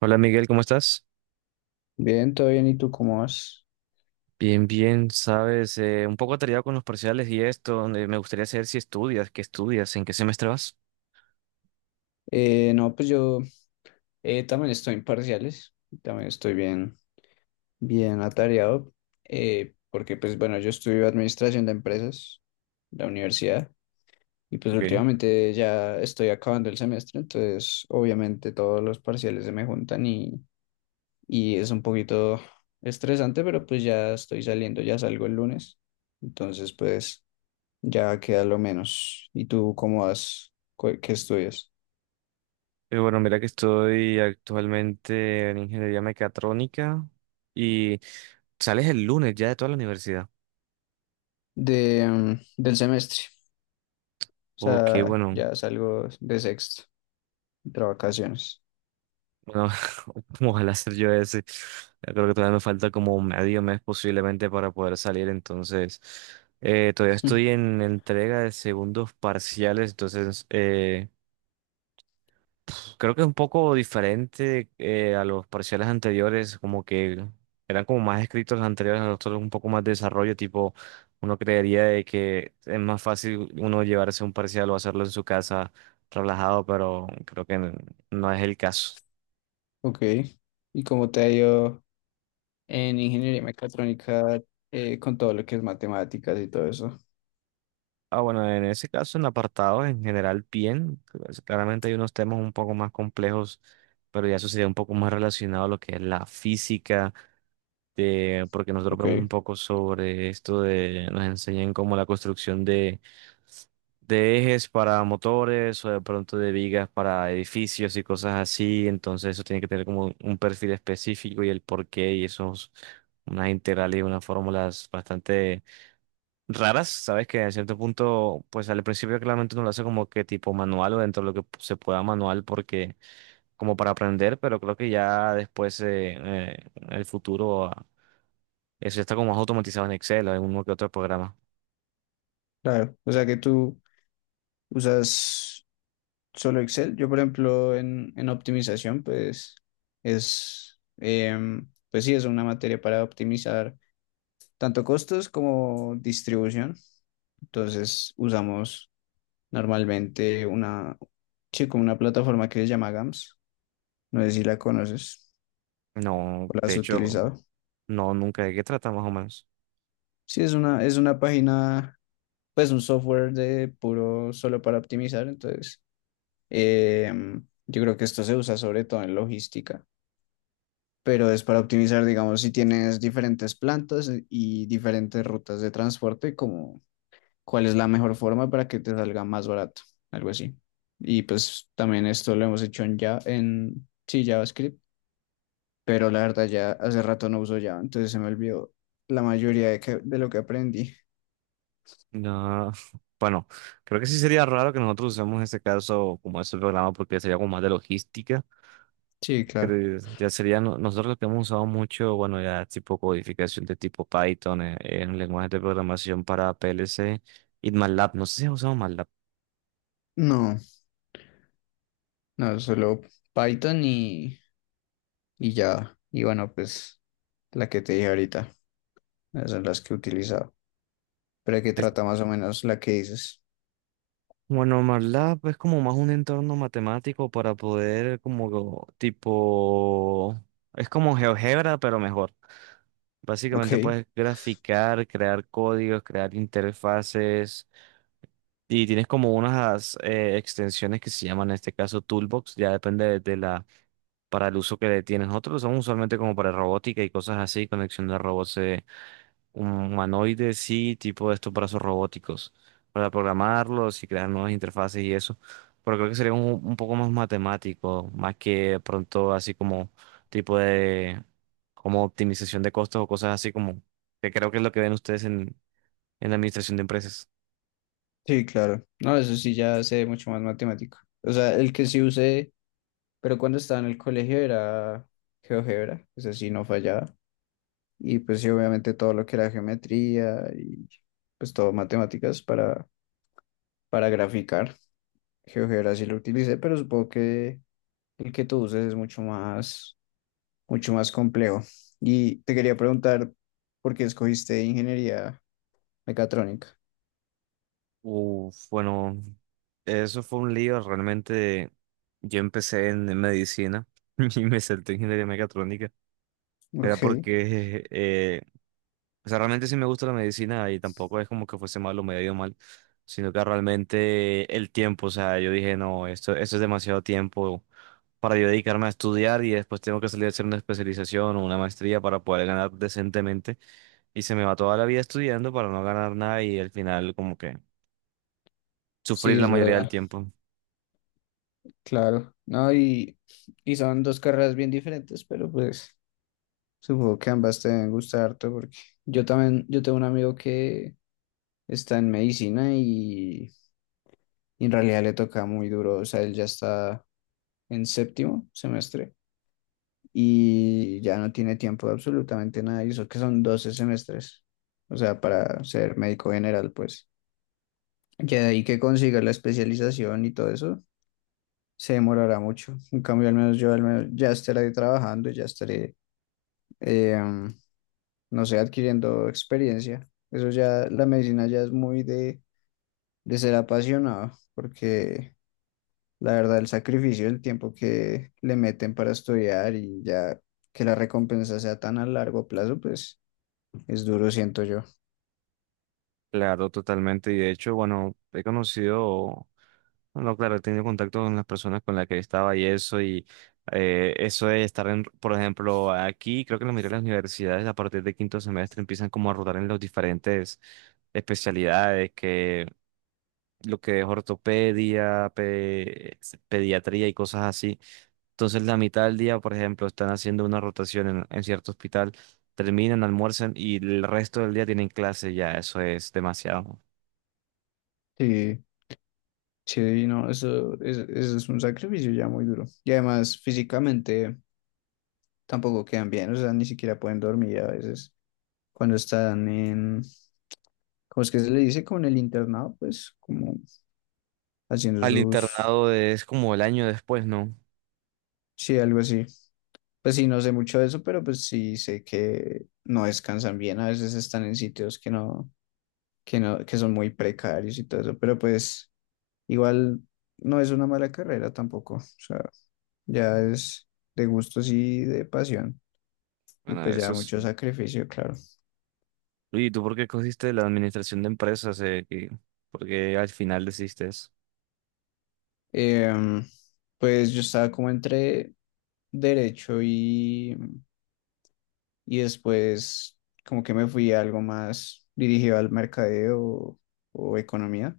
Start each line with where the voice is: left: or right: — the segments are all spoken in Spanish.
right: Hola Miguel, ¿cómo estás?
left: Bien, todo bien. ¿Y tú cómo vas?
right: Bien, bien, sabes, un poco atareado con los parciales y esto, donde me gustaría saber si estudias, qué estudias, en qué semestre vas.
left: No, pues yo también estoy en parciales, también estoy bien, bien atareado, porque pues bueno, yo estudio administración de empresas, la universidad, y pues
right: Ok.
left: últimamente ya estoy acabando el semestre, entonces obviamente todos los parciales se me juntan y es un poquito estresante, pero pues ya estoy saliendo, ya salgo el lunes, entonces pues ya queda lo menos. ¿Y tú cómo vas? ¿Qué estudias?
right: Bueno, mira que estoy actualmente en ingeniería mecatrónica y sales el lunes ya de toda la universidad.
left: De, mm, del semestre. O
right: Ok,
left: sea,
right: bueno.
left: ya salgo de sexto, de vacaciones.
right: Bueno, ¿cómo ojalá hacer yo ese? Yo creo que todavía me falta como medio mes posiblemente para poder salir, entonces todavía estoy en entrega de segundos parciales, entonces pues, creo que es un poco diferente a los parciales anteriores, como que eran como más escritos los anteriores, los otros un poco más de desarrollo, tipo uno creería de que es más fácil uno llevarse un parcial o hacerlo en su casa relajado, pero creo que no es el caso.
left: Ok. ¿Y cómo te ha ido en ingeniería mecatrónica con todo lo que es matemáticas y todo eso?
right: Ah, bueno, en ese caso, en apartados en general, bien. Pues, claramente hay unos temas un poco más complejos, pero ya eso sería un poco más relacionado a lo que es la física, de, porque nosotros
left: Ok,
right: vemos un poco sobre esto de, nos enseñan como la construcción de ejes para motores o de pronto de vigas para edificios y cosas así. Entonces eso tiene que tener como un perfil específico y el porqué y esos, unas integrales y unas fórmulas bastante raras, sabes que en cierto punto, pues al principio claramente uno lo hace como que tipo manual o dentro de lo que se pueda manual porque como para aprender, pero creo que ya después en el futuro eso ya está como más automatizado en Excel o en uno que otro programa.
left: claro. O sea que tú usas solo Excel. Yo, por ejemplo, en optimización, pues es, pues sí, es una materia para optimizar tanto costos como distribución. Entonces usamos normalmente una, sí, como una plataforma que se llama GAMS. No sé si la conoces
right: No,
left: o la
right: de
left: has
right: hecho,
left: utilizado.
right: no, nunca. ¿De qué trata más o menos?
left: Sí, es una página, pues un software de puro solo para optimizar. Entonces, yo creo que esto se usa sobre todo en logística, pero es para optimizar, digamos, si tienes diferentes plantas e, y diferentes rutas de transporte, como cuál es la mejor forma para que te salga más barato, algo así. Y pues también esto lo hemos hecho en, ya, en sí, JavaScript, pero la verdad ya hace rato no uso Java, entonces se me olvidó la mayoría de lo que aprendí.
right: No. Bueno, creo que sí sería raro que nosotros usemos en este caso como ese programa porque sería como más de logística.
left: Sí, claro.
right: Creo- ya sería, no- nosotros lo que hemos usado mucho, bueno, ya tipo codificación de tipo Python en, lenguajes de programación para PLC y MATLAB. No sé si has usado MATLAB.
left: No, no, solo Python y Java. Y bueno, pues la que te dije ahorita, esas son las que he utilizado. Pero que
right: Es-
left: trata más o menos la que dices.
right: bueno, MATLAB es como más un entorno matemático para poder como tipo, es como GeoGebra, pero mejor.
left: Ok,
right: Básicamente puedes graficar, crear códigos, crear interfaces. Y tienes como unas extensiones que se llaman en este caso Toolbox, ya depende de la para el uso que le tienen. Otros lo usamos usualmente como para robótica y cosas así, conexión de robots humanoides, sí, tipo de estos brazos robóticos, para programarlos y crear nuevas interfaces y eso. Pero creo que sería un poco más matemático, más que de pronto así como tipo de como optimización de costos o cosas así como que creo que es lo que ven ustedes en la administración de empresas.
left: sí, claro. No, eso sí ya sé mucho más matemático. O sea, el que sí usé, pero cuando estaba en el colegio era GeoGebra, eso sí no fallaba. Y pues sí, obviamente todo lo que era geometría y pues todo matemáticas para graficar. GeoGebra sí lo utilicé, pero supongo que el que tú uses es mucho más complejo. Y te quería preguntar por qué escogiste ingeniería mecatrónica.
right: Uf, bueno, eso fue un lío. Realmente yo empecé en medicina y me salté en ingeniería mecatrónica. Era
left: Ok,
right: porque, o sea, realmente sí me gusta la medicina y tampoco es como que fuese malo o me haya ido mal, sino que realmente el tiempo, o sea, yo dije, no, esto es demasiado tiempo para yo dedicarme a estudiar y después tengo que salir a hacer una especialización o una maestría para poder ganar decentemente. Y se me va toda la vida estudiando para no ganar nada y al final como que
left: sí,
right: sufrir la
left: es
right: mayoría del
left: verdad,
right: tiempo.
left: claro. No, y son dos carreras bien diferentes, pero pues supongo que ambas te deben gustar harto porque yo también, yo tengo un amigo que está en medicina y en realidad le toca muy duro, o sea, él ya está en séptimo semestre y ya no tiene tiempo de absolutamente nada, y eso que son 12 semestres, o sea, para ser médico general, pues. Ya de ahí que consiga la especialización y todo eso, se demorará mucho. En cambio, al menos yo al menos ya estaré trabajando, ya estaré, eh, um, no sé, adquiriendo experiencia. Eso ya, la medicina ya es muy de ser apasionado, porque la verdad, el sacrificio, el tiempo que le meten para estudiar y ya que la recompensa sea tan a largo plazo, pues es duro, siento yo.
right: Claro, totalmente. Y de hecho, bueno, he conocido, bueno, claro, he tenido contacto con las personas con las que estaba y eso de estar en, por ejemplo, aquí, creo que la mayoría de las universidades a partir de quinto semestre empiezan como a rotar en las diferentes especialidades, que lo que es ortopedia, pediatría y cosas así. Entonces, la mitad del día, por ejemplo, están haciendo una rotación en cierto hospital, terminan, almuerzan y el resto del día tienen clase, ya, eso es demasiado.
left: Sí, sí, no, eso es un sacrificio ya muy duro. Y además, físicamente tampoco quedan bien, o sea, ni siquiera pueden dormir a veces cuando están en, ¿cómo es que se le dice? Como en el internado, pues como haciendo
right: Al
left: sus,
right: internado de- es como el año después, ¿no?
left: sí, algo así. Pues sí, no sé mucho de eso, pero pues sí sé que no descansan bien, a veces están en sitios que no, que son muy precarios y todo eso, pero pues igual no es una mala carrera tampoco, o sea, ya es de gustos y de pasión y
right: Bueno,
left: pues ya
right: eso
left: mucho
right: sí.
left: sacrificio, claro.
right: Oye, ¿y tú por qué cogiste la administración de empresas? ¿Por qué al final decidiste eso?
left: Em, pues yo estaba como entre derecho y después como que me fui a algo más dirigido al mercadeo o economía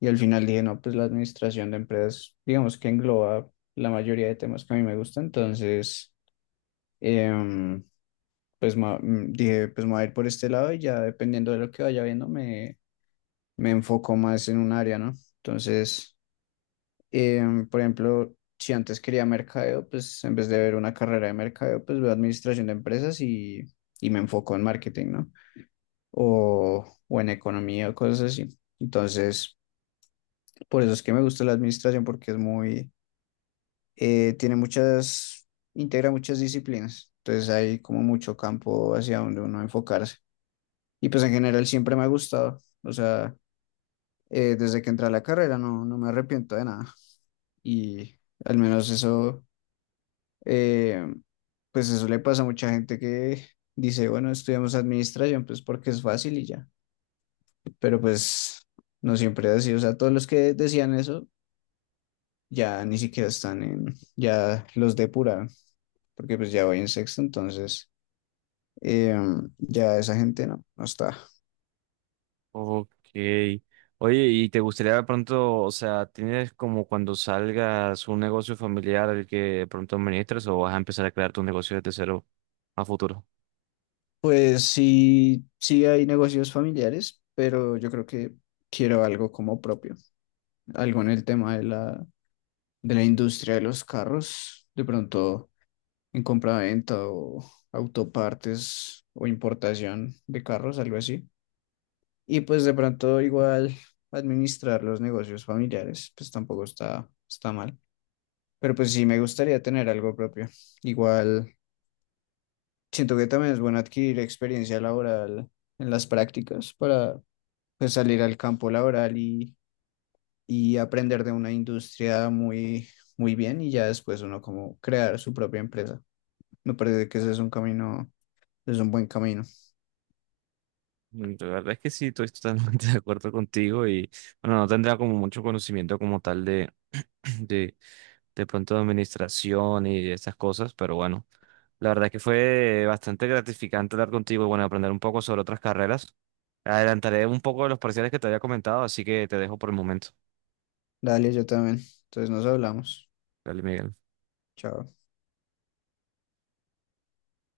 left: y al final dije, no, pues la administración de empresas, digamos que engloba la mayoría de temas que a mí me gustan, entonces... em, dije, pues me voy a ir por este lado y ya dependiendo de lo que vaya viendo me, me enfoco más en un área, ¿no? Entonces, por ejemplo, si antes quería mercadeo, pues en vez de ver una carrera de mercadeo, pues veo administración de empresas y me enfoco en marketing, ¿no? O en economía o cosas así. Entonces, por eso es que me gusta la administración porque es muy, tiene muchas, integra muchas disciplinas. Entonces hay como mucho campo hacia donde uno enfocarse. Y pues en general siempre me ha gustado. O sea, desde que entré a la carrera no, no me arrepiento de nada. Y al menos eso, eh, pues eso le pasa a mucha gente que dice, bueno, estudiamos administración, pues porque es fácil y ya. Pero pues no siempre es así. O sea, todos los que decían eso ya ni siquiera están en, ya los depuraron, porque pues ya voy en sexto, entonces eh, ya esa gente no, no está.
right: Ok. Oye, ¿y te gustaría de pronto, o sea, tienes como cuando salgas un negocio familiar el que de pronto administres o vas a empezar a crear tu negocio desde cero a futuro?
left: Pues sí, sí hay negocios familiares, pero yo creo que quiero algo como propio, algo en el tema de la industria de los carros, de pronto en compraventa o autopartes o importación de carros, algo así. Y pues de pronto igual administrar los negocios familiares, pues tampoco está, está mal, pero pues sí me gustaría tener algo propio. Igual siento que también es bueno adquirir experiencia laboral en las prácticas para pues salir al campo laboral y aprender de una industria muy, muy bien y ya después uno como crear su propia empresa. Me parece que ese es un camino, es un buen camino.
right: Mm, la verdad es que sí, estoy totalmente de acuerdo contigo y bueno, no tendría como mucho conocimiento como tal de, de, de pronto de administración y de estas cosas, pero bueno. La verdad es que fue bastante gratificante hablar contigo y bueno, aprender un poco sobre otras carreras. Adelantaré un poco de los parciales que te había comentado, así que te dejo por el momento.
left: Dale, yo también. Entonces nos hablamos.
right: Dale, Miguel.
left: Chao.